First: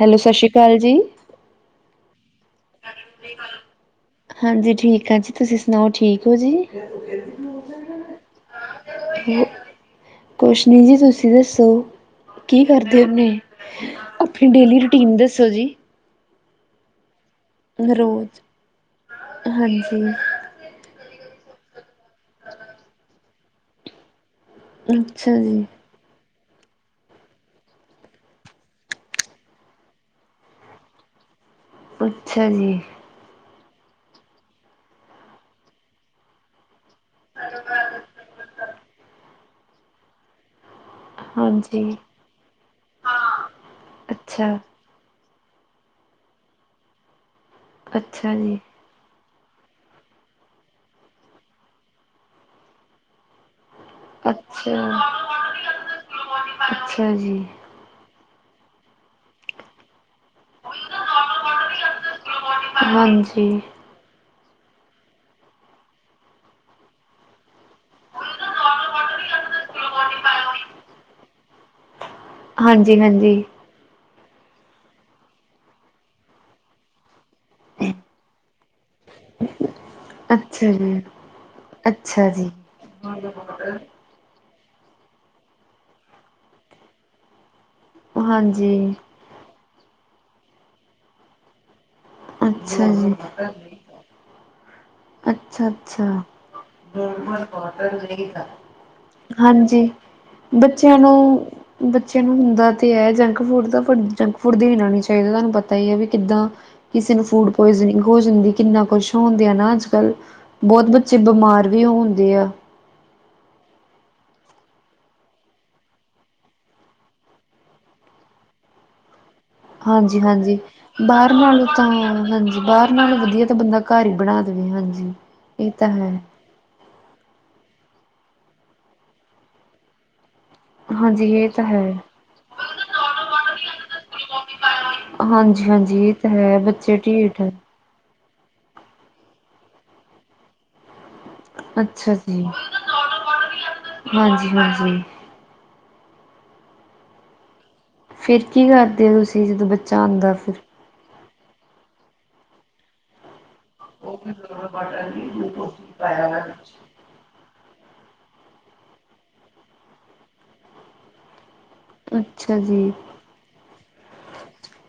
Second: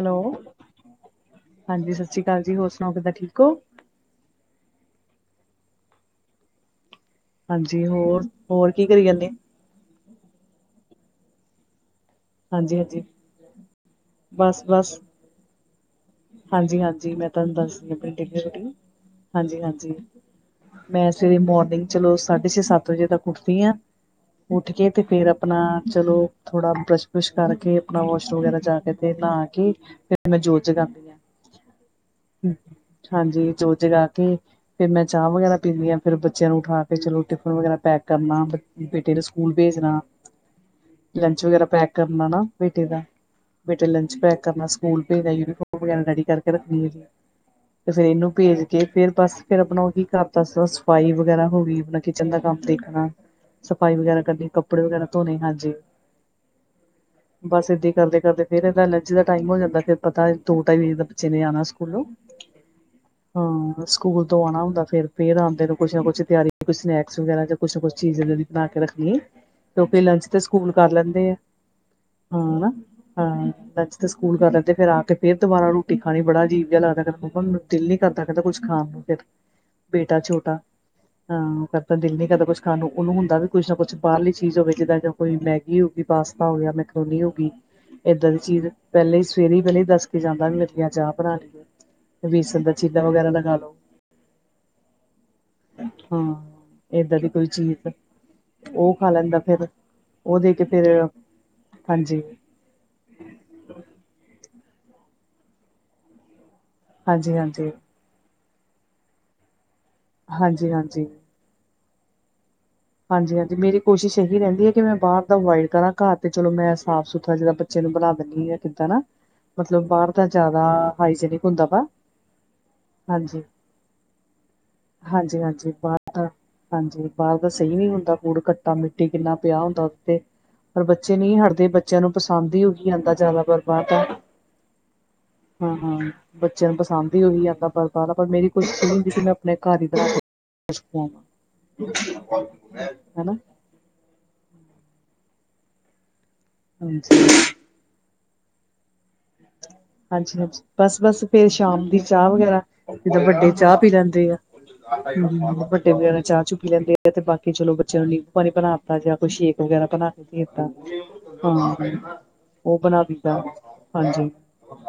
Hello, ਸਤਿ ਸ਼੍ਰੀ ਅਕਾਲ ਜੀ। ਹਾਂਜੀ, ਸਤਿ ਸ੍ਰੀ ਅਕਾਲ ਜੀ ਹੋਰ ਸੁਣਾਓ ਕਿੱਦਾਂ ਠੀਕ ਹੋ। ਹਾਂਜੀ, ਠੀਕ ਆ ਜੀ ਤੁਸੀਂ ਸੁਣਾਓ ਠੀਕ ਹੋ ਜੀ। ਹਾਂਜੀ ਹੋਰ, ਹੋਰ ਕੀ ਕਰੀ ਜਾਂਦੇ। ਕੁਛ ਨਹੀਂ ਜੀ, ਤੁਸੀਂ ਦੱਸੋ! ਕੀ ਹਾਂਜੀ ਕਰਦੇ ਹਾਂਜੀ ਉਹਨੇ, ਆਪਣੀ ਬਸ ਡੇਲੀ ਬਸ ਰੂਟੀਨ ਦੱਸੋ ਜੀ। ਹਾਂਜੀ, ਹਾਂਜੀ ਮੈਂ ਤੁਹਾਨੂੰ ਦੱਸਦੀ ਹਾਂ। ਆਪਣੀ ਡੇਲੀ ਰੋਜ਼ ਰੁਟੀਨ। ਹਾਂਜੀ -ਹਾਂਜੀ ਮੈਂ ਸਵੇਰੇ ਮੋਰਨਿੰਗ ਚਲੋ, ਸਾਢੇ ਛੇ ਸੱਤ ਵਜੇ ਤੱਕ ਉੱਠਦੀ ਆ। ਉੱਠ ਕੇ ਤੇ ਫੇਰ ਅੱਛਾ ਜੀ ਆਪਣਾ। ਚਲੋ ਥੋੜਾ ਬਰੱਸ਼ ਬੁਰਸ਼ ਕਰਕੇ, ਆਪਣਾ ਵਾਸ਼ਰੂਮ ਵਗੈਰਾ ਜਾ ਕੇ, ਤੇ ਨਹਾ ਕੇ। ਫੇਰ ਮੈਂ ਜੋਤ ਜਗਾ। ਹੱ [unintelligible] ਹਾਂਜੀ, ਜੋਤ ਜਗਾ ਕੇ ਫੇਰ ਮੈਂ ਚਾਹ ਵਗੈਰਾ ਪੀ ਨੀਂ ਹਾਂ, ਫੇਰ ਬੱਚਿਆਂ ਨੂੰ ਉਠਾ ਫੇਰ ਚਲੋ ਟਿਫਨ ਵਗੈਰਾ ਪੈਕ ਕਰਨਾ, ਬੇਟੇ ਨੂੰ ਸਕੂਲ ਭੇਜਣਾ। ਲੰਚ ਵਗੈਰਾ ਹਾਂਜੀ ਪੈਕ ਕਰਨਾ ਨਾ ਬੇਟੇ ਦਾ, ਬੇਟੇ ਲੰਚ ਪੈਕ ਅੱਛਾ ਕਰਨਾ, ਸਕੂਲ ਭੇਜਨਾ ਯੂਨੀਫਾਰਮ। ਵਗੈਰਾ ਰੇਡੀ ਕਰਕੇ ਰੱਖਣੀ। ਫੇਰ ਅੱਛਾ ਇਹਨੂੰ ਜੀ ਭੇਜ ਕੇ ਫੇਰ ਬੱਸ ਫਿਰ ਆਪਣਾ ਉਹੀ ਘਰ ਦਾ, ਸਫ਼ਾਈ ਵਗੈਰਾ ਹੋ ਗਈ। ਆਪਣਾ ਕਿਚਨ ਦਾ ਕੰਮ ਦੇਖਣਾ। ਸਫ਼ਾਈ ਵਗੈਰਾ ਕਰਨੀ, ਅੱਛਾ ਕੱਪੜੇ ਵਗੈਰਾ ਧੋਣੇ, ਹਾਂਜੀ ਅੱਛਾ ਜੀ ਬੱਸ ਏਦਾਂ ਹੀ ਕਰਦੇ, ਕਰਦੇ ਫਿਰ ਇਹਦਾ ਲੰਚ ਦਾ ਟਾਈਮ ਹੋ ਜਾਂਦਾ। ਫਿਰ ਪਤਾ ਦੋ ਢਾਈ ਵਜੇ ਤੱਕ ਬੱਚੇ ਨੇ ਆਣਾ ਸਕੂਲੋ ਹਾਂ। ਹਾਂਜੀ ਸਕੂਲ ਤੋਂ ਆਉਣਾ ਹੁੰਦਾ, ਫੇਰ ਆਉਂਦੇ ਕੁਛ ਨਾ ਕੁਛ ਤਿਆਰੀ ਸਨੈਕਸ ਵਗੈਰਾ, ਜਾਂ ਕੁਛ ਨਾ ਕੁਛ ਚੀਜ਼ ਬਣਾ ਕੇ ਰੱਖਣੀ ਹੈ। ਤੋ ਪਹਿਲਾ‌ ਲੱਚ ਤੇ ਸਕੂਲ ਕਰ ਲੈਂਦੇ ਹੈ। ਹਾ ਨਾ ਹਾਂਜੀ ਹਾਂਜੀ ਹਾਂ ਲੱਚ ਤੇ ਸਕੂਲ ਕਰ ਲੈਂਦੇ ਫੇਰ ਆ ਕੇ। ਫਿਰ ਦੁਬਾਰਾ ਰੋਟੀ ਖਾਣੀ ਬੜਾ ਅਜੀਬ ਜਿਹਾ ਲੱਗਦਾ। ਕਹਦਾ ਮੰਮਾ ਮੇਨੂ ਦਿਲ ਨਹੀਂ ਕਰਦਾ ਕਹਿੰਦਾ ਕੁਛ ਖਾਣ ਨੂੰ ਫਿਰ। ਬੇਟਾ ਛੋਟਾ ਅੱਛਾ ਜੀ ਹਾਂ। ਕਰਦਾ ਦਿਲ ਨੀ ਅੱਛਾ ਕਰਦਾ ਜੀ ਕੁਛ ਖਾਣ ਨੂੰ ਉਹਨੂੰ ਹੁੰਦਾ ਵੀ ਕੁੱਛ ਨਾ ਕੁਛ ਬਾਹਰਲੀ ਚੀਜ਼ ਹੋਵੇ, ਜਿਦਾ ਜਾਂ ਕੋਈ ਮੈਗੀ ਹੋਗੀ, ਪਾਸਤਾ ਹੋ ਗਿਆ, ਮੈਕਰੂਨੀ ਹੋ ਗਈ। ਏਦਾਂ ਦੀ ਚੀਜ਼, ਹਾਂਜੀ ਪਹਿਲੇ ਸਵੇਰੇ ਪਹਿਲੇ ਹੀ ਦੱਸ ਕੇ ਜਾਂਦਾ, ਮਿੱਠਆ ਚਾਹ ਬਣਾ ਲਈ ਏ। ਬੇਸਣ ਦਾ ਅੱਛਾ ਚੀਲਾ ਜੀ। ਵਗੈਰਾ ਲਗਾ ਲੋ। ਅੱਛਾ -ਅੱਛਾ ਹਾਂ ਏਦਾਂ ਦੀ ਕੋਈ ਚੀਜ਼ ਉਹ ਖਾ ਲੈਂਦਾ ਫਿਰ ਹਾਂਜੀ ਉਹ ਦੇ [unintelligible] ਕੇ ਫਿਰ ਬੱਚਿਆਂ ਨੂੰ ਬੱਚਿਆਂ ਹਾਂਜੀ ਨੂੰ ਹੁੰਦਾ। ਤੇ ਹੈ ਜੰਕ ਫੂਡ ਤਾਂ, ਜੰਕ ਫੂਡ ਦੇਣਾ ਨੀ ਚਾਹੀਦਾ, ਤੁਹਾਨੂੰ ਪਤਾ ਹੀ ਹੈ ਵੀ ਕਿੱਦਾਂ। ਕਿਸੇ ਨੂੰ ਹਾਂਜੀ ਫੂਡ ਹਾਂਜੀ ਪੁਆਇਜ਼ਨੀਂ ਹੋ ਜਾਂਦੀ, ਕਿੰਨਾ ਕੁਛ ਹੋਂਦੇ ਆ ਨਾ। ਅੱਜ ਕੱਲ ਹਾਂਜੀ ਬੋਹਤ ਹਾਂਜੀ ਬੱਚੇ ਬਿਮਾਰ। ਵੇ ਹੋਂਦੇ ਆ। ਹਾਂਜੀ, ਹਾਂਜੀ ਮੇਰੀ ਕੋਸ਼ਿਸ਼ ਏਹੀ ਰਹਿੰਦੀ ਏ। ਕਿ ਮੈਂ ਬਾਹਰ ਦਾ ਏਵਾਇਡ ਕਰਾਂ। ਘਰ ਤੇ ਚਲੋ ਮੈਂ ਸਾਫ਼ ਸੁਥਰਾ ਜੇੜਾ ਜਿਵੇ ਬਨਾ ਦੇਂਦੀ ਐ ਕਿੱਦਾਂ ਨਾ। ਮਤਲਬ ਬਾਹਰ ਹਾਂਜੀ, ਦਾ ਹਾਂਜੀ ਜ਼ਿਆਦਾ ਬਾਹਰ ਹਾਈਜੀਨਿਕ ਨਾਲੋਂ, ਹੁੰਦਾ ਤਾਂ ਵਾ ਹਾਂਜੀ ਬਾਹਰ ਨਾਲੋਂ ਹਾਂਜੀ। ਵਧੀਆ ਤਾਂ ਬੰਦਾ ਘਰ ਹੀ ਬਣਾ ਦੇਨੀ ਆਂ, ਹਾਂਜੀ ਇਹ ਹਾਂਜੀ-ਹਾਂਜੀ ਤਾਂ ਬਾਹਰ ਹੈ। ਦਾ ਹਾਂਜੀ, ਬਾਹਰ ਤਾਂ ਸਹੀ ਨੀ ਹੁੰਦਾ, ਧੂੜ ਘੱਟਾ ਮਿੱਟੀ ਕਿੰਨਾ ਪਿਆ ਹੁੰਦਾ। ਉਤੇ ਪਰ ਬੱਚੇ ਹਾਂਜੀ ਨਹੀਂ ਇਹ ਤਾਂ ਹਟਦੇ ਹੈ ਬੱਚਿਆਂ ਨੂੰ ਪਸੰਦ ਈ ਉਈ ਆਂਦਾ, ਜਾਦਾਤੱਰ ਬਾਹਰ ਦਾ। ਹਾਂਜੀ ਹੂ, ਹਾਂਜੀ ਇਹ ਤਾਂ ਹੈ ਬੱਚਿਆਂ ਨੂੰ ਬੱਚੇ ਪਸੰਦ ਈ ਔਈ ਢੀਠ ਆਂਦਾ ਪਰ ਪਰ ਰਬ ਮੇਰੀ ਕੋਈ ਸੂਨੀ ਦੀ ਸੀ, ਮੈਂ ਆਪਣੇ ਘਰ ਈ ਕਰਾ ਪੁੱਤ। ਕੋਰਨਰ ਕੋਰਨਰ ਕੀ ਸ਼ਬਦ ਲਾਆ ਹਾਂਜੀ, ਹਾਂਜੀ। [unintelligible] ਹਾਂਜੀ। [inaudible] ਫਿਰ ਕੀ ਕਰਦੇ ਔ, ਤੁਸੀਂ ਜਦੋਂ ਬੱਚੇ ਹਾਂਜੀ, ਹਾਂਜੀ ਬੱਸ ਬੱਸ ਫੇਰ ਸ਼ਾਮ ਦੀ ਚਾਹ ਵਗੈਰਾ, ਜਦੋਂ ਵੱਡੇ ਚਾਹ ਪੀ ਲੈਂਦੇ ਆ, ਵੱਡੇ ਵਗੈਰਾ ਚਾਹ-ਚੁ ਪੀ ਲੈਂਦੇ ਆ। ਤੇ ਬਾਕੀ ਚਲੋ ਬੱਚਿਆਂ ਨੂੰ ਨੀੰਬੂ ਪਾਣੀ ਬਨਾ ਦਿੱਤਾ, ਯਾ ਕੋਈ ਸ਼ੇਕ ਵਗੈਰਾ ਬਨਾਕੇ ਦਿੱਤਾ, ਹਾਂ। ਅੱਛਾ ਓ ਬਨਾ ਦਿਤਾ, ਹਾਂਜੀ।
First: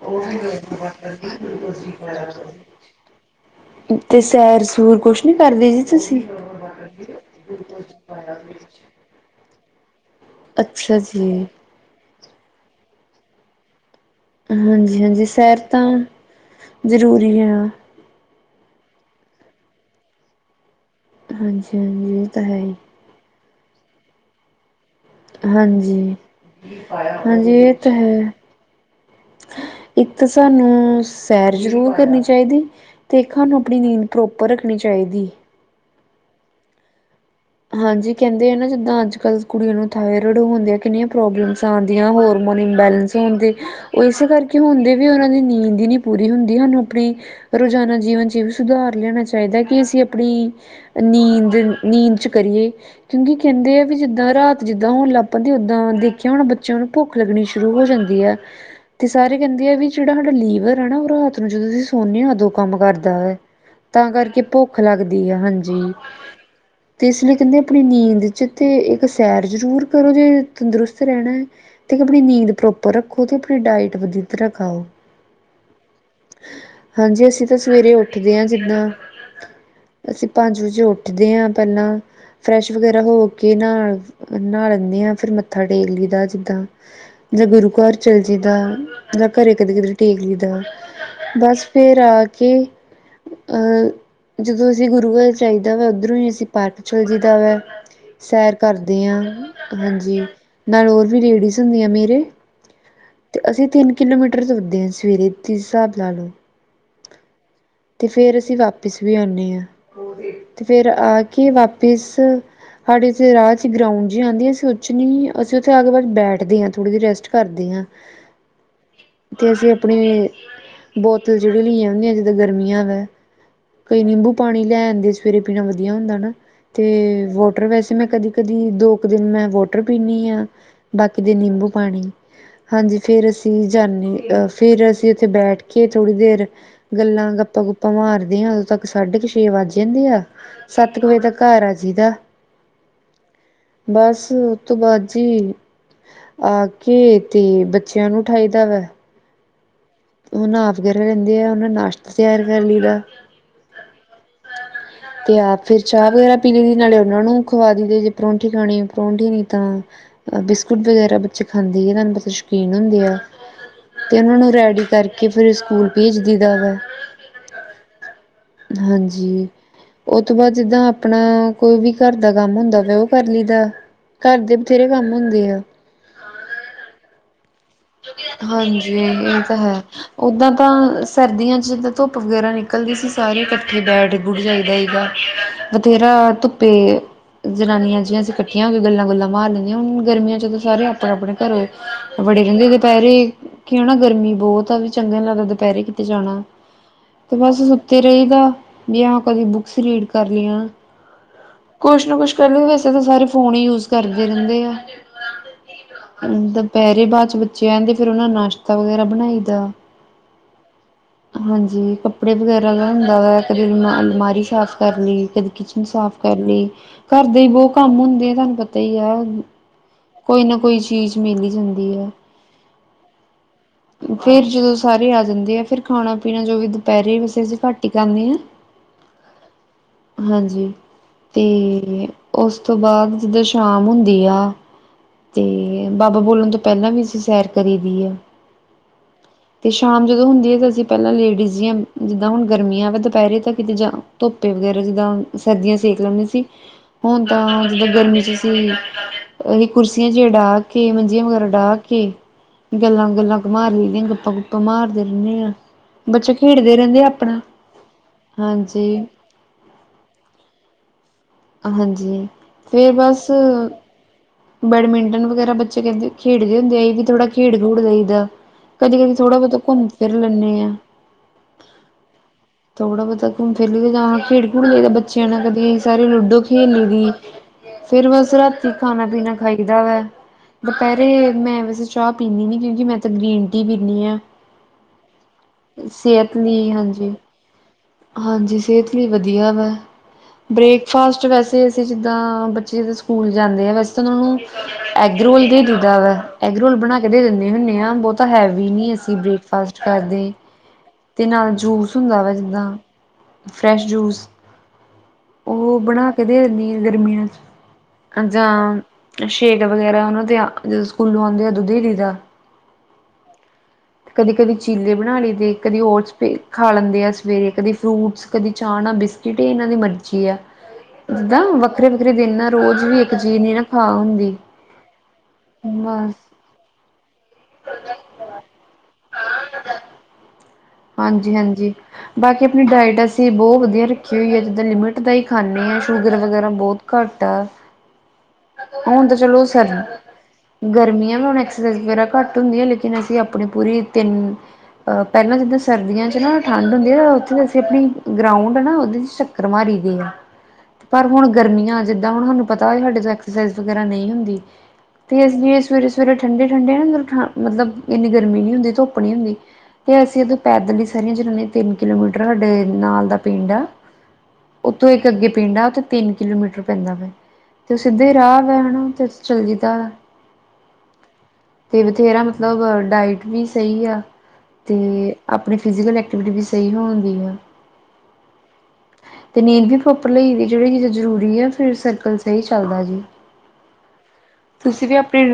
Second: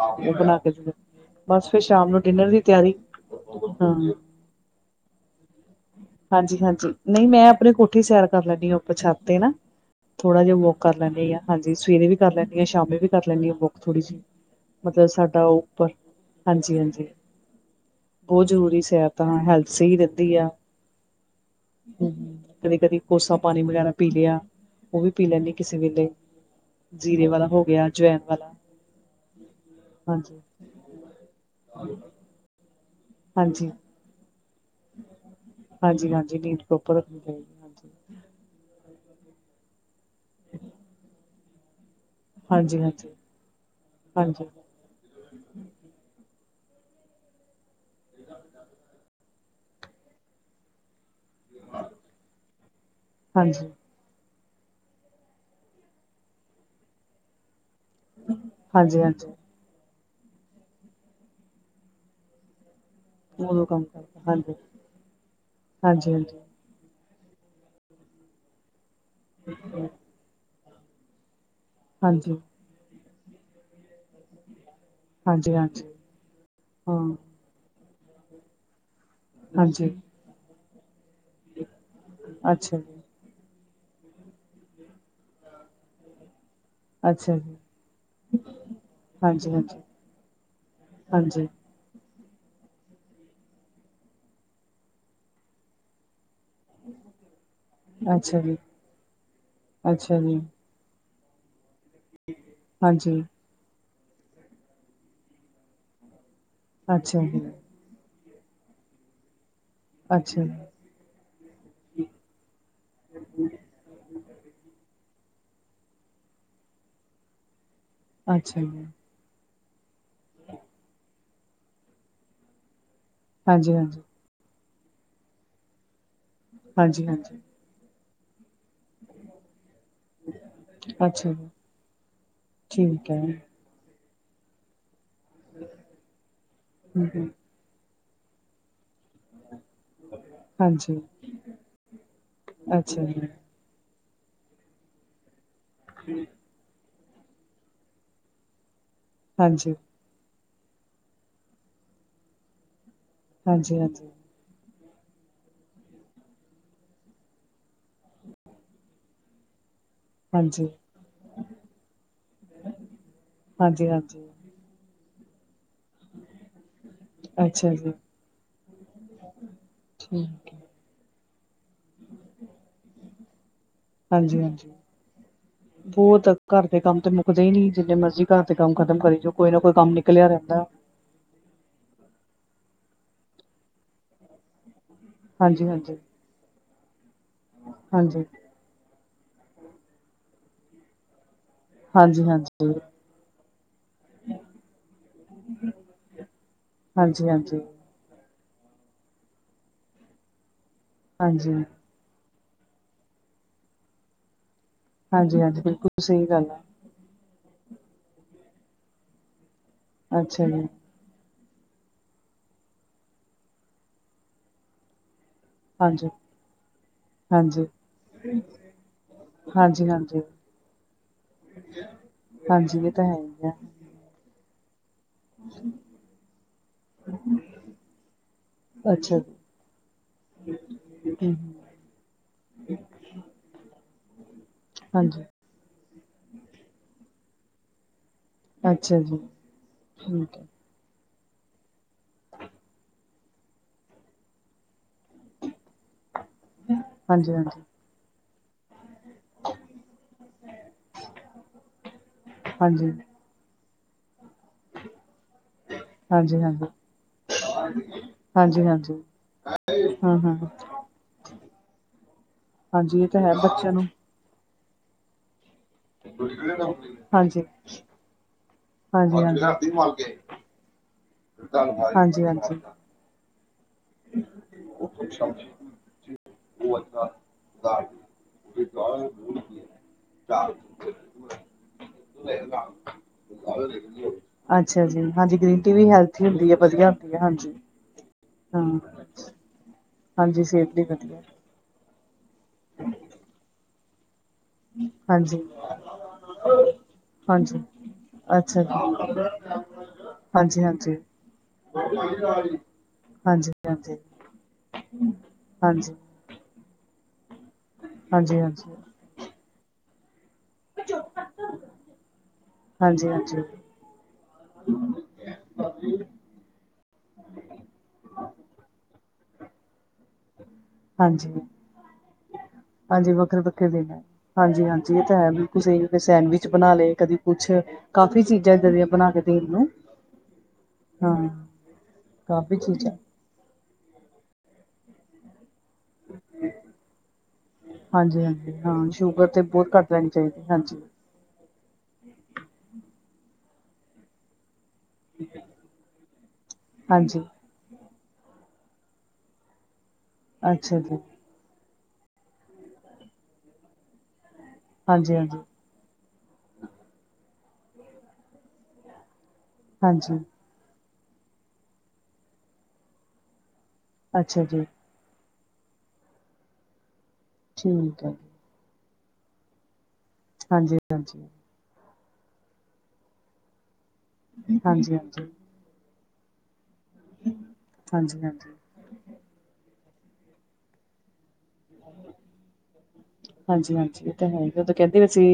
ਉਹ ਬਣਾ ਕੇ ਦਿੰਦੇ, ਬਸ ਫੇਰ ਸ਼ਾਮ ਨੂੰ ਡਿਨਰ ਦੀ ਤਿਆਰੀ ਹਾਂ। ਤਿਸ ਸੈਰ-ਸੂਰ ਕੁਛ ਨੀ ਕਰਦੇ ਸੀ? ਹਾਂਜੀ-ਹਾਂਜੀ, ਨਹੀਂ ਮੈਂ ਆਪਨੇ ਕੋਠੇ ਸੈਰ ਕਰ ਲੈਂਨੀ ਆ, ਉਪਰ ਛੱਤ ਤੇ ਨਾ। ਥੋੜ੍ਹਾ ਜੇਹਾ ਵੋੱਕ ਕਰ ਅੱਛਾ ਜੀ, ਲੈਂਨੀ ਆ, ਹਾਂਜੀ, ਸਵੇਰੇ ਵੀ ਕਰ ਲੈਂਨੀ ਆ, ਸ਼ਾਮੀ ਵੀ ਕਰ ਲੈਂਨੀ ਆ, ਵੌਕ ਥੋੜੀ ਜੀ। ਮਤਲਬ ਹਾਂਜੀ-ਹਾਂਜੀ ਸਾਡਾ ਸੈਰ ਤਾਂ ਉੱਪਰ, ਹਾਂਜੀ-ਹਾਂਜੀ। ਜ਼ਰੂਰੀ ਆ। ਬੋਤ ਜ਼ਰੂਰੀ ਸੈਰ ਤਾਂ, ਹੈਲਥ ਸਹੀ ਰਹਿੰਦੀ ਆ। ਹਾਂਜ ਹੂੰ, ਕਦੀ-ਕਦੀ ਕੋਸਾ ਪਾਨੀ ਵਗੈਰਾ ਪੀ ਲਿਆ। ਓ ਵੀ ਪੀ ਲੈਂਨੀ ਆ ਕਿਸੇ ਵੇਲੇ, ਹਾਂਜੀ। ਜ਼ੀਰੇ ਵਾਲਾ ਹਾਂਜੀ ਇਹ ਹੋਗਿਆ, ਤਾਂ ਹੈ, ਜਵੈਨ ਵਾਲਾ। ਇੱਕ ਤਾ ਹਾਂਜੀ ਸਾਨੂੰ, ਸੈਰ ਜ਼ਰੂਰ ਕਰਨੀ ਚਾਈਦੀ, ਤੇ ਇਕ ਹਾਨੂੰ ਹਾਂਜੀ ਆਪਨੀ ਨੀਂਦ ਪ੍ਰੋਪਰ ਰੱਖਨੀ ਚਾਈਦੀ। ਹਾਂਜੀ-ਹਾਂਜੀ, ਨੀਂਦ ਪ੍ਰੌਪਰ ਰਖ [unintelligible] ਹਾਂਜੀ ਕਹਿੰਦੇ ਏ ਨਾ, ਜਿੱਦਾਂ ਅੱਜ-ਕੱਲ ਕੁੜੀਆਂ ਨੂੰ ਥਾਇਰੋਇਡ ਹੁੰਦੇ ਆ, ਕਿੰਨੀਆਂ ਪ੍ਰੋਬਲਮਸ ਆਂਦੀਆਂ ਹੋਰ। ਮੋਨ ਹਾਂਜੀ ਹਾਂਜੀ ਇੰਮਬੈਲੈਂਸ ਹੋਂਦੇ, ਓ ਏਸੇ ਹਾਂਜੀ ਕਰਕੇ ਹੋਂਦੇ। ਵੀ ਉਹਨਾਂ ਦੀ ਨੀਂਦ ਈ ਨਹੀਂ ਪੂਰੀ ਹੁੰਦੀ, ਹਾਨੂੰ ਆਪਣੀ ਰੋਜਾਨਾ ਜੀਵਨ'ਚ ਏ ਵੀ ਸੁਧਾਰ ਲਿਆਣਾ ਚਾਈਦਾ ਕਿ ਅਸੀਂ ਅਪਣੀ, ਨੀਂਦ-ਨੀਂਦ'ਚ ਕਰੀਏ, ਕਿਉਂਕਿ ਹਾਂਜੀ ਕਹਿੰਦੇ ਆ ਵੀ ਜਿਦਾਂ ਰਾਤ ਜਿੱਦਾਂ ਹੋਨ ਲੱਗ ਪੈਂਦੀ, ਓਦਾਂ ਦੇਖਿਆ ਹੋਣਿਆ ਬੱਚਿਆਂ ਨੂੰ ਭੁੱਖ ਲੱਗਨੀ ਸ਼ੁਰੂ ਹੋ ਜਾਂ ਹਾਂਜੀ ਤੇ ਹਾਂਜੀ ਸਾਰੇ ਕਹਿੰਦੇ ਆ, ਵੀ ਜੇਹੜਾ ਹਾਡਾ ਲੀਵਰ ਆ ਨਾ, ਓ ਰਾਤ ਨੂੰ ਜਦੋਂ ਅਸੀ ਸੋਂਦੇ ਆਂ, ਅਦੋ ਕੰਮ ਕਰਦਾ ਵੈ, ਉਦੋਂ ਕੰਮ ਤਾਂ ਕਰਦਾ ਕਰਕੇ ਹਾਂਜੀ ਭੁੱਖ ਲੱਗਦੀ ਆ, ਹਾਂਜੀ। ਤੇ ਇਸ ਲਈ ਕਹਿੰਦੇ ਆਪਨੀ ਨੀਂਦ'ਚ ਤੇ, ਇੱਕ ਸੈਰ ਜ਼ਰੂਰ ਹਾਂਜੀ ਕਰੋ, ਜੇ ਤੰਦਰੁਸਤ ਰਹਿਣਾ। ਇਕ ਆਪਣੀ ਹਾਂਜੀ ਨੀਂਦ ਪ੍ਰੋਪਰ ਰੱਖੋ, ਤੇ ਆਪਨੀ ਡਾਇਟ ਵਧੀ ਤਰਾ ਖਾਓ। ਹਾਂਜੀ ਹਾਂ ਹਾਂਜੀ, ਅਸੀਂ ਤਾਂ ਸਵੇਰੇ ਉਠਦੇ ਆਂ ਜਿੱਦਾਂ ਹਾਂਜੀ। ਅਸੀਂ ਪੰਜ ਵਜੇ ਉੱਠਦੇ ਆਂ ਪਹਿਲਾਂ, ਫਰੈਸ਼ ਅੱਛਾ ਜੀ ਵਗੈਰਾ ਹੋ ਕੇ ਨ੍ਹਾਲ, ਨ੍ਹਾ ਲੈਂਨੇ ਆਂ, ਫੇਰ ਮੱਥਾ ਟੇਕ ਲਈਦਾ ਜਿੱਦਾਂ। ਅੱਛਾ ਜਾ ਜੀ ਗੁਰੂ ਘਰ ਚਲਜੀ ਦਾ, ਜਾ ਘਰੇ ਹਾਂਜੀ ਹਾਂਜੀ ਕਦੇ-ਕਦੇ ਟੇਕ ਲੀਦਾ, ਹਾਂਜੀ ਬਸ। ਫੇਰ ਆਕੇ, ਅ ਜਦੋਂ ਅਸੀਂ ਗੁਰੂ ਘਰ ਚਾਈਦਾ ਵਾ, ਓਧਰੋਂ ਈ ਅਸੀਂ ਪਾਰਕ ਚਲ ਜੀਦਾ ਵੈ, ਅੱਛਾ ਸੈਰ ਜੀ ਕਰਦੇ ਆਂ, ਅੱਛਾ ਹਾਂਜੀ। ਜੀ ਨਾਲ ਓਰ ਵੀ ਲੇਡੀਜ਼ ਹੁੰਦੀਆਂ ਮੇਰੇ, ਹਾਂਜੀ ਤੇ ਅਸੀਂ ਤਿੰਨ ਕਿਲੋਮੀਟਰ ਤੁਰਦੇ ਆਂ ਸਵੇਰੇ, ਤੁਸੀ ਸ੍ਹਾਬ ਲਾਲੋ। ਅੱਛਾ ਜੀ। ਤੇ ਫੇਰ ਅਸੀ ਵਾਪਿਸ ਵੀ ਆਂਨੇ ਆ, ਅੱਛਾ ਤੇ ਜੀ, ਫੇਰ ਆ ਕਿ ਵਾਪਿਸ, ਹਾਡੇ ਇੱਥੇ ਰਾਹ'ਚ ਗ੍ਰਾਉਂਡ ਜੀ ਆਂਦੀ ਆ, ਅਸੀਂ ਉ'ਚ ਨਈ ਅਸੀਂ ਉੱਥੇ ਆਕੇ ਬਸ ਬੈਠਦੇ ਆਂ, ਥੋੜ੍ਹੀ ਜਿਹੀ ਰੈਸਟ ਕਰਦੇ ਆਂ। ਅੱਛਾ ਜੀ। ਤੇ ਅਸੀਂ ਅਪਣੀ ਬੋਤਲ ਜੀ ਲਈਆਂ ਹੁੰਦੀਆਂ, ਜਿੱਦਾਂ ਗਰਮੀਆਂ ਵੈ। ਹਾਂਜੀ- ਕਈ ਨਿੰਬੂ ਪਾਣੀ ਲੈ ਆਂਦੇ, ਸਵੇਰੇ ਪੀਣਾ ਵਧੀਆ ਹੁੰਦਾ ਨਾ। ਤੇ, ਹਾਂਜੀ, ਹਾਂਜੀ- ਵੌਟਰ ਵੈਸੇ ਮੈਂ ਕਦੀ-ਕਦੀ ਦੋ ਕੁ ਦਿਨ ਮੈਂ ਵੋ ਟਰ ਪੀਨੀਂ ਆ, ਹਾਂਜੀ ਬਾਕੀ ਅੱਛਾ ਦੇ ਜੀ, ਨਿੰਬੂ ਪਾਣੀ, ਹਾਂਜੀ, ਠੀਕ ਹੈ, ਫੇਰ ਅਸੀਂ ਜਾਂਨੇੇ ਅ ਫਿਰ ਅਸੀਂ ਉੱਥੇ ਬੈਠਕੇ ਥੋੜੀ ਦੇਰ, ਹੂੰ- ਹੂੰ ਗੱਲਾਂ, ਗੱਪਾਂ-ਗੁੱਪਾਂ ਮਾਰਦੇ ਆ, ਉਦੋਂ ਤੱਕ ਸਾਢੇ ਕ ਛੇ ਵੱਜ ਜਾਂਦੇ ਆ, ਹਾਂਜੀ, ਸੱਤ ਕ ਵਜੇ ਤੱਕ ਘਰ ਆਜੀ ਦਾ। ਅੱਛਾ ਜੀ, ਹਾਂਜੀ, ਬਸ, ਉ ਤੋ ਬਾਅਦ ਜੀ ਹਮ [inaudible] ਆ ਕੇ ਤੇ ਬੱਚਿਆਂ ਨੂੰ ਉਠਾਈਦਾ ਵਾ ਹਾਂਜੀ। ਉਹ ਨਾ ਆਪ ਕਰ ਲੈਂਦੇ ਆ ਉਹਨੇ ਨਾਸ਼ਤਾ ਤਿਆਰ ਕਰ ਲਈਦਾ। ਹਾਂਜੀ-ਹਾਂਜੀ। ਹਾਂਜੀ [inaudible] ਤੇ ਆਪ ਫਿਰ ਚਾਹ ਵਗੈਰਾ ਪੀ ਲਈ ਦੀ, ਨਾਲੇ ਉਹਨਾਂ ਨੂੰ ਖਵਾ ਦਿੰਦੇ ਜੇ ਪਰੌਂਠੀ ਖਾਣੀ ਪਰੌਂਠੀ ਨੀ ਤਾਂ ਹਾਂਜੀ- ਬਿਸਕੁਟ ਵਗੈਰਾ ਬੱਚੇ ਖਾਂਦੇ ਹੀ ਰਹਿੰਦੇ ਹੈ, ਤੁਹਾਨੂੰ ਪਤਾ ਸ਼ੌਕੀਨ ਹੁੰਦੇ ਆ ਹਾਂਜੀ ਤੇ ਉਹਨਾਂ ਨੂੰ ਰੈਡੀ ਕਰਕੇ ਫਿਰ ਸਕੂਲ ਭੇਜਦਈ ਦਾ ਵਾ। ਅੱਛਾ ਜੀ, ਹਾਂਜੀ ਉਹ ਤੋਂ ਠੀਕ ਬਾਅਦ ਹੈ, ਜਿੱਦਾਂ ਆਪਣਾ ਕੋਈ ਵੀ ਘਰ ਦਾ ਕੰਮ ਹੁੰਦਾ ਵਾ ਉਹ ਕਰ ਲਈਦਾ ਏ। ਘਰ ਹਾਂਜੀ- ਦੇ ਹਾਂਜੀ ਬਥੇਰੇ ਕੰਮ ਹੁੰਦੇ ਆ। ਬਹੁਤ ਘਰ ਦੇ ਕੰਮ ਤੇ ਮੂੰ ਮੁੱਕਦੇ ਹੀ ਨੀ ਜਿੰਨੇ ਮਰਜ਼ੀ ਘਰ ਤੇ ਕੰਮ ਹਾਂਜੀ ਖਤਮ ਕਰੀ ਜਾਓ, ਇਹ ਕੋਈ ਤਾਂ ਨਾ ਕੋਈ ਹੈ। ਕੰਮ ਨਿਕਲਿਆ ਓਦਾਂ ਰਹਿੰਦਾ। ਤਾਂ ਸਰਦੀਆਂ ਚ ਜਿੱਦਾਂ ਧੁੱਪ ਵਗੈਰਾ ਨਿਕਲਦੀ ਸੀ ਸਾਰੇ ਇਕੱਠੇ ਬੈਠਦੀ ਬੁੜ ਜਾਦਾ ਸੀਗਾ ਹਾਂਜੀ- ਹਾਂਜੀ, ਬਥੇਰਾ ਧੁੱਪੇ ਜਨਾਨੀਆਂ ਹਾਂਜੀ, ਹਾਂਜੀ- ਜਿਸੀ ਪਿੱਠੀਆਂ ਹੋ ਕੇ ਗੱਲਾਂ ਗੁੱਲਾਂ ਮਾਰ ਲੈਂਦੀਆਂ, ਹੁਣ ਗਰਮੀਆਂ ਚ ਤਾਂ ਸਾਰੇ ਆਪੋ ਆਪਣੇ ਘਰੋਂ ਹਾਂਜੀ-ਹਾਂਜੀ। ਕਹਿੰਦੇ ਦੁਪਹਿਰੇ ਕਿਉਂ ਨਾ ਗਰਮੀ ਬਹੁਤ ਆ ਵੀ ਚੰਗਾ ਨੀ ਲੱਗਦਾ ਦੁਪਹਿਰੇ ਕਿਤੇ ਜਾਣਾ। ਹਾਂਜੀ, ਤੇ ਬਸ ਸੁੱਤੇ ਰਹੀਦਾ ਵੀ ਆ ਕਦੀ ਬੁੱਕਸ ਰੀਡ ਕਰ ਲਈ ਆ। ਹਾਂਜੀ। ਕੁਛ ਨਾ ਕੁਛ ਕਰ ਵੈਸੇ ਤਾਂ ਸਾਰੇ ਫੋਨ ਹੀ ਯੂਜ ਕਰਦੇ ਰਹਿੰਦੇ ਆ। ਹਾਂਜੀ-ਹਾਂਜੀ ਬਿਲਕੁਲ ਸਹੀ ਗੱਲ ਹੈ। ਪਹਿਰੇ ਬਾਅਦ ਚ ਬੱਚੇ ਆਹਿੰਦੇ ਫਿਰ ਉਹਨਾਂ ਦਾ ਨਾਸ਼ਤਾ ਵਗੈਰਾ ਬਣਾਈ ਦਾ। ਅੱਛਾ ਜੀ। ਹਾਂਜੀ ਕੱਪੜੇ ਵਗੈਰਾ ਦਾ ਹੁੰਦਾ ਵਾ, ਕਦੇ ਅਲ ਅਲਮਾਰੀ ਸਾਫ਼ ਕਰ ਲਈ, ਕਦੇ ਕਿਚਨ ਹਾਂਜੀ, ਹਾਂਜੀ, ਸਾਫ਼ ਕਰ ਲਈ, ਘਰਦੇ ਹੀ ਬਹੁਤ ਕੰਮ ਹੁੰਦੇ ਆ ਤੁਹਾਨੂੰ ਪਤਾ ਹੀ ਆ। ਹਾਂਜੀ-ਹਾਂਜੀ। ਕੋਈ ਨਾ ਕੋਈ ਚੀਜ਼ ਮਿਲਈ ਜਾਂਦੀ ਹੈ। ਹਾਂਜੀ ਇਹ ਤਾਂ ਹੈ ਹੀ ਆ। ਫੇਰ ਜਦੋਂ ਸਾਰੇ ਆ ਜਾਂਦੇ ਆ ਫਿਰ ਖਾਣਾ ਪੀਣਾ ਜੋ ਵੀ ਦੁਪਹਿਰੇ ਵੈਸੇ ਅਸੀਂ ਘੱਟ ਹੀ ਖਾਂਦੇ ਹਾਂ। ਅੱਛਾ ਜੀ ਹਾਂਜੀ ਹੂੰ ਹੂੰ ਤੇ ਉਸ ਤੋਂ ਬਾਅਦ ਜਿੱਦਾਂ ਸ਼ਾਮ ਹੁੰਦੀ ਆ ਹਾਂਜੀ। ਤੇ ਬਾਬਾ ਬੋਲਣ ਤੋਂ ਪਹਿਲਾਂ ਵੀ ਅਸੀਂ ਸੈਰ ਕਰੀ ਦੀ ਐ। ਅੱਛਾ ਜੀ ਤੇ ਸ਼ਾਮ ਜਦੋਂ ਠੀਕ ਹੈ ਹੁੰਦੀ ਆ ਤੇ ਅਸੀਂ ਪਹਿਲਾਂ ਲੇਡੀਜ਼ ਜੀਆਂ ਜਿੱਦਾਂ ਹੁਣ ਗਰਮੀਆਂ ਵੇ ਦੁਪਹਿਰੇ ਤਾਂ ਕਿਤੇ ਜਾਂ ਧੋੱਪੇ ਵਗੈਰਾ ਜਿੱਦਾਂ ਸਰਦੀਆਂ ਸੇਕ ਲਾਉਣੇ ਸੀ, ਹੁਣ ਹਾਂਜੀ ਹਾਂਜੀ ਤਾਂ ਜਦੋਂ ਗਰਮੀ ਚ ਸੀ। ਕੁਰਸੀਆਂ ਚ ਡਾਹ ਕੇ ਮੰਜੀਆਂ ਵਗੈਰਾ ਡਾਹ ਕੇ, ਹਾਂਜੀ ਗੱਲਾਂ ਗੱਲਾਂ ਘੁੰਮਾ ਲਈਦੀਆਂ ਗੱਪਾਂ ਗੁੱਪਾ ਆਪਾਂ ਮਾਰਦੇ ਰਹਿੰਦੇ ਹਾਂ। ਹਾਂਜੀ ਬੱਚੇ ਹਾਂਜੀ ਹਾਂਜੀ ਖੇਡਦੇ ਰਹਿੰਦੇ ਆ ਆਪਣਾ ਹਾਂਜੀ। ਹਾਂ-ਹਾਂ-ਹਾਂ। ਹਾਂਜੀ ਫਿਰ ਇਹ ਤਾਂ ਬਸ ਹੈ ਬੱਚਿਆਂ ਨੂੰ ਬੈਡਮਿੰਟਨ ਵਗੈਰਾ ਬੱਚੇ ਕਹਿੰਦੇ ਖੇਡਦੇ ਹੁੰਦੇ ਐ। ਅਸੀਂ ਵੀ ਥੋੜਾ ਹਾਂਜੀ ਖੇਡ ਖੂਡ ਲਈ ਦਾ। ਕਦੀ-ਕਦੀ ਹਾਂਜੀ ਥੋੜ੍ਹਾ ਬਹੁਤਾ ਹਾਂਜੀ ਘੁੰਮ ਫਿਰ ਲੈਂਦੇ ਹਾਂ। ਹਾਂਜੀ- ਹਾਂਜੀ। ਥੋੜ੍ਹਾ ਬਹੁਤਾ ਘੁੰਮ ਫਿਰ ਲਈ ਜਾਂ ਹੁਣ ਖੇਡ-ਖੁਡ ਲਈਦਾ ਬੱਚਿਆਂ ਨੇ ਕਦੇ ਸਾਰੇ ਲੂਡੋ ਖੇਲ ਲਈ ਦੀ ਫਿਰ ਬਸ ਰਾਤੀ ਖਾਣਾ-ਪੀਣਾ ਖਾਈਦਾ ਵੈ। ਦੁਪਹਿਰੇ ਮੈਂ ਵੈਸੇ ਚਾਹ ਪੀਂਦੀ ਨੀ ਕਿਉਂਕਿ ਮੈਂ ਤਾਂ ਗ੍ਰੀਨ ਟੀ ਪੀਂਨੀ ਆ। ਅੱਛਾ ਜੀ ਹਾਂਜੀ ਗ੍ਰੀਨ ਟੀ ਵੀ ਹੈਲਥੀ ਹੁੰਦੀ ਏ, ਵਧੀਆ ਹੁੰਦੀ ਏ ਹਾਂਜੀ। ਹਾਂਜੀ ਹਾਂ ਸਿਹਤ ਲਈ ਵਧੀਆ ਵਾ। ਹਾਂਜੀ ਸਿਹਤ ਲਈ ਵਧੀਆ ਬ੍ਰੇਕਫਾਸਟ ਵੈਸੇ ਵੈਸੇ ਜਿੱਦਾਂ ਬੱਚੇ ਜਿੱਦਾਂ ਸਕੂਲ ਜਾਂਦੇ ਆ ਵੈਸੇ ਤਾਂ ਉਨਾਂ ਨੂੰ ਐਗ ਹਾਂਜੀ ਰੋਲ ਦੇ ਦੀ ਦਾ ਵਾ ਐਗ ਰੋਲ ਬਣਾ ਕੇ ਦੇ ਦਿੰਦੇ ਹਾਂਜੀ ਹੁੰਦੇ ਹਾਂ ਬੋਤਾ ਅੱਛਾ ਹੈਵੀ ਜੀ ਨੀ ਅਸੀਂ ਹਾਂਜੀ ਬ ਫਾਸਟ ਕਰਦੇ ਹਾਂਜੀ ਤੇ ਨਾਲ ਜੂਸ ਹੁੰਦਾ ਵਾ ਜਿੱਦਾਂ ਹਾਂਜੀ ਫਰੈਸ਼ ਹਾਂਜੀ ਜੂਸ ਓ ਹਾਂਜੀ ਬਣਾ ਕੇ ਦੇਨੀ ਗਰਮੀਆਂ ਹਾਂਜੀ ਜਾਂ ਹਾਂਜੀ ਸ਼ੇਕ ਵਗੈਰਾ ਉਨਾਂ ਦੇ ਜਦੋਂ ਸਕੂਲੋਂ ਆਉਂਦੇ ਉਦੋਂ ਦੀ ਦਾ ਹਾਂਜੀ-ਹਾਂਜੀ। ਕਦੇ-ਕਦੇ ਚੀਲੇ ਬਣਾ ਲਈਏ ਦੇ ਕਦੇ ਉਟਸ ਪੇ ਖਾ ਲੈਂਦੇ ਆ ਸਵੇਰੇ ਕਦੇ ਫਰੂਟਸ ਕਦੇ ਚਾਹ ਨਾ ਬਿਸਕਿਟ ਏ ਇਨਾਂ ਦੀ ਮਰਜ਼ੀ ਆ। ਹਾਂਜੀ ਜਿੱਦਾਂ ਵੱਖਰੇ-ਵੱਖਰੇ ਦਿਨ ਨਾ ਰੋਜ਼ ਵੀ ਹਾਂਜੀ ਇੱਕ ਚੀਜ਼ ਵੱਖਰੇ ਦੀ ਨਾ ਖਾ ਹੁੰਦੀ। ਕੁਛ ਨਈ ਵੀ ਬਸ। ਸੈਂਡਵਿਚ ਬਣਾ ਲਏ ਕਦੀ ਕੁਛ ਕਾਫ਼ੀ ਚੀਜ਼ਾਂ ਇੱਦਾਂ ਦੀਆਂ ਬਣਾ ਕੇ ਦਈ ਦੀਆਂ ਹਾਂਜੀ-ਹਾਂਜੀ ਬਾਕੀ ਆਪਣੀ ਡਾਇਟ ਅਸੀਂ ਬੋ ਵਧੀਆ ਰੱਖੀ ਹੋਈ ਹੈ ਜਿੱਦਾਂ ਲਿਮਿਟ ਦਾ ਈ ਖਾਂਣੇ ਆਂ। ਸ਼ੂਗਰ ਵਗੈਰਾ ਬੋਤ ਘੱਟ ਆ। ਹਾਂਜੀ ਹਾਂਜੀ ਹਾਂ ਹੁਣ ਤਾਂ ਸ਼ੂਗਰ ਤੇ ਚਲੋ ਸਰ ਬਹੁਤ ਘੱਟ ਲੈਣੀ ਚਾਹੀਦੀ ਹਾਂਜੀ ਗਰਮੀਆਂ ਵੀ ਹੁਣ ਘੱਟ ਹੁੰਦੀ ਆ ਲੇਕਿਨ ਅਸੀਂ ਆਪਣੀ ਪੂਰੀ ਤਿੰਨ ਪੈਲਾਂ ਜਿੱਦਾਂ ਸਰਦੀਆਂ 'ਚ ਨਾ ਠੰਡ ਹੁੰਦੀ ਆ ਹਾਂਜੀ ਉੱਥੇ ਅਸੀਂ ਆਪਣੀ ਗਰਾਉਂਡ ਆ ਨਾ ਉਦੇ 'ਚ ਚੱਕਰ ਮਾਰੀ ਦੇ ਆ। ਅੱਛਾ ਜੀ ਪਰ ਹੁਣ ਗਰਮੀਆਂ ਜਿੱਦਾਂ ਹੁਣ ਹਾਨੂੰ ਪਤਾ ਸਾਡੇ ਤੋਂ ਐਕਸਰਸਾਈਜ਼ ਵਗੈਰਾ ਨਈ ਹੁੰਦੀ। ਹਾਂਜੀ ਤੀਜ਼ ਹਾਂਜੀ ਵੀਹ ਸਵੀਰਸ ਸਵੇਰੇ ਠੰਡੇ-ਠੰਡੇ ਨਾ ਉੱਧਰ ਠ ਮਤਲਬ ਇੰਨੀ ਗਰਮੀ ਨਈ ਹੁੰਦੀ ਧੁੱਪ ਨਈ ਹੁੰਦੀ ਤੇ ਹਾਂਜੀ ਅਸੀਂ ਉੱਧਰ ਪੈਦਲ ਹੀ ਸਾਰੀਆਂ ਜ਼ਨਾਨੀਆਂ ਨੇ ਤਿੰਨ ਕਿਲੋਮੀਟਰ ਸਾਡੇ ਨਾਲ ਦਾ ਪਿੰਡ ਆ। ਅੱਛਾ ਜੀ। ਉਥੋਂ ਇੱਕ ਅੱਗੇ ਪਿੰਡ ਆ ਤਿੰਨ ਕਿਲੋਮੀਟਰ ਪੈਂਦਾ ਵਾ ਤੇ ਠੀਕ ਹੈ ਸਿੱਧੇ ਜੀ ਰਾਹ ਵਾ ਹਨਾ ਤੇ ਚਲ ਜੀ ਦਾ ਵਾ। ਹਾਂਜੀ-ਹਾਂਜੀ। ਤੇ ਬਥੇਰਾ ਮਤਲਬ ਡਾਇਟ ਵੀ ਸਈ ਆ ਤੇ ਹਾਂਜੀ ਹਾਂਜੀ ਆਪਣੀ ਫਿਜ਼ੀਕਲ ਐਕਟੀਵਿਟੀ ਵੀ ਸਈ ਹੋਣ ਦੀ ਆ। ਹਾਂਜੀ ਹਾਂਜੀ ਤੇ ਨੀਂਦ ਵੀ ਪ੍ਰੋਪਰ ਲਈ ਜੇੜੀ ਚੀਜ਼ਾਂ ਜ਼ਰੂਰੀ ਹੈ ਫਿਰ ਸਰਕਲ ਸਈ ਚੱਲਦਾ ਜੀ। ਹਾਂਜੀ-ਹਾਂਜੀ ਏ ਤਾਂ ਹੈ ਉਦੋਂ ਤੁਸੀਂ ਵੀ ਕੈਂਦੇ ਵਏ ਸੀ ਆਪਣੀ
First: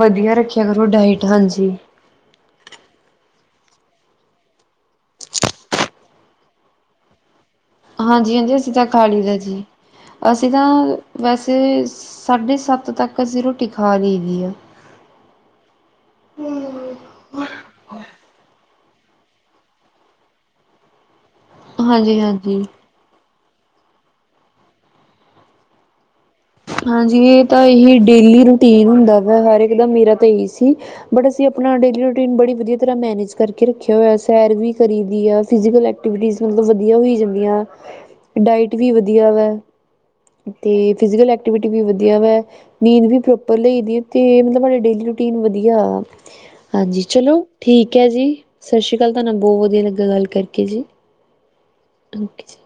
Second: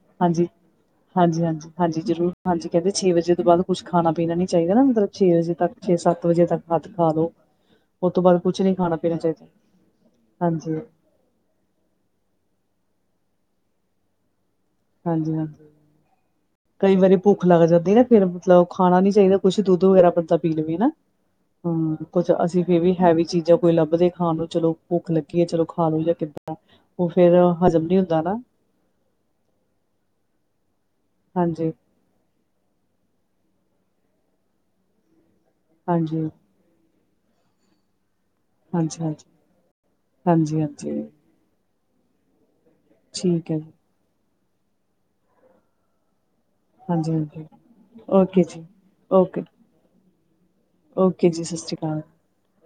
ਵਧੀਆ ਰੱਖਿਆ ਕਰੋ ਡਾਇਟ ਹਾਂਜੀ ਹਾਂਜੀ-ਹਾਂਜੀ-ਹਾਂਜੀ-ਹਾਂਜੀ। ਜ਼ਰੂਰ ਹਾਂਜੀ ਕੈਂਦੇ ਛੇ ਵਜੇ ਤੋਂ ਬਾਦ ਕੁਛ ਖਾਣਾ ਪੀਣਾ ਨੀ ਚਾਈਦਾ ਨਾ ਮਤਲਬ ਛੇ ਵਜੇ ਤੱਕ ਛੇ ਸੱਤ ਵਜੇ ਤੱਕ ਹੱਥ ਖਾ ਲੋ। ਉਹ ਤੋਂ ਬਾਅਦ ਹਾਂਜੀ-ਹਾਂਜੀ ਕੁਛ ਅਸੀਂ ਨੀ ਤਾਂ ਖਾਣਾ ਖਾ ਪੀਣਾ ਲੀ ਦਾ ਚਾਹੀਦਾ। ਜੀ। ਅਸੀਂ ਤਾਂ ਹਾਂਜੀ, ਵੈਸੇ ਸਾਢੇ ਸੱਤ ਤੱਕ ਅਸੀਂ ਰੋਟੀ ਖਾ ਲਈ ਦੀ ਆ। ਹਾਂਜੀ-ਹਾਂਜੀ। ਕਈ ਵਾਰੀ ਭੁੱਖ ਲੱਗ ਜਾਂਦੀ ਨਾ ਫਿਰ ਮਤਲਬ ਖਾਣਾ ਨੀ ਚਾਈਦਾ ਕੁਛ ਦੁੱਧ ਵਗੈਰਾ ਬੰਦਾ ਪੀ ਲਵੇ ਨਾ। [inaudible] ਹੂੰ ਕੁਛ ਅਸੀਂ ਹਾਂਜੀ ਫਿਰ ਵੀ ਹੈਵੀ ਚੀਜ਼ਾਂ ਕੋਈ ਲੱਭਦੇ ਖਾਣ ਨੂੰ ਚਲੋ ਭੁੱਖ ਲੱਗੀ ਐ ਚਲੋ ਖਾ ਲਓ ਜਾਂ ਕਿੱਦਾਂ ਉਹ ਹਾਂਜੀ ਫੇਰ ਏ ਤਾਂ ਹਜ਼ਮ ਇਹੀ ਨੀ ਹੁੰਦਾ ਨਾ ਡੇਲੀ ਰੂਟੀਨ ਹੁੰਦਾ ਵਾ ਹਰ ਇੱਕ ਦਾ ਮੇਰਾ ਤਾਂ ਇਹੀ ਸੀ। ਬਟ ਅਸੀਂ ਹਾਂਜੀ, ਆਪਣਾ ਡੇਲੀ ਰੂਟੀਨ ਬੜੀ ਵਧੀਆ ਤਰ੍ਹਾਂ ਮੈਨੇਜ ਕਰਕੇ ਰੱਖਿਆ ਹੋਇਆ ਸੈਰ ਵੀ ਕਰੀ ਦੀ ਆ। ਫਿਜ਼ਕਲ ਹਾਂਜੀ, ਐਕਟੀਵਿਟੀ ਮਤਲਬ ਵਧੀਆ ਹੋਈ ਜਾਂਦੀਆਂ। ਡਾਇਟ ਵੀ ਹਾਂਜੀ-ਹਾਂਜੀ, ਵਧੀਆ ਵੈ ਅਤੇ ਹਾਂਜੀ-ਹਾਂਜੀ ਫਿਜ਼ੀਕਲ ਐਕਟੀਵਿਟੀ ਵੀ ਵਧੀਆ ਵੈ। ਨੀਂਦ ਵੀ ਠੀਕ ਪ੍ਰੋਪਰ ਹੈ ਜੀ। ਲਈ ਦੀ, ਤੇ ਡੇਲੀ ਰੂਟੀਨ ਵਧੀਆ [inaudible] ਹਾਂਜੀ, ਚਲੋ ਠੀਕ ਹੈ ਜੀ। ਸਤਿ ਸ਼੍ਰੀ ਅਕਾਲ, ਤੁਹਾਨੂੰ ਨਾਲ ਓਕੇ ਬਹੁਤ ਵਧੀਆ ਲੱਗਾ ਗੱਲ ਕਰਕੇ ਜੀ। ਓਕੇ ਜੀ, ਸਤਿ ਸ਼੍ਰੀ ਅਕਾਲ ਓਕੇ ਜ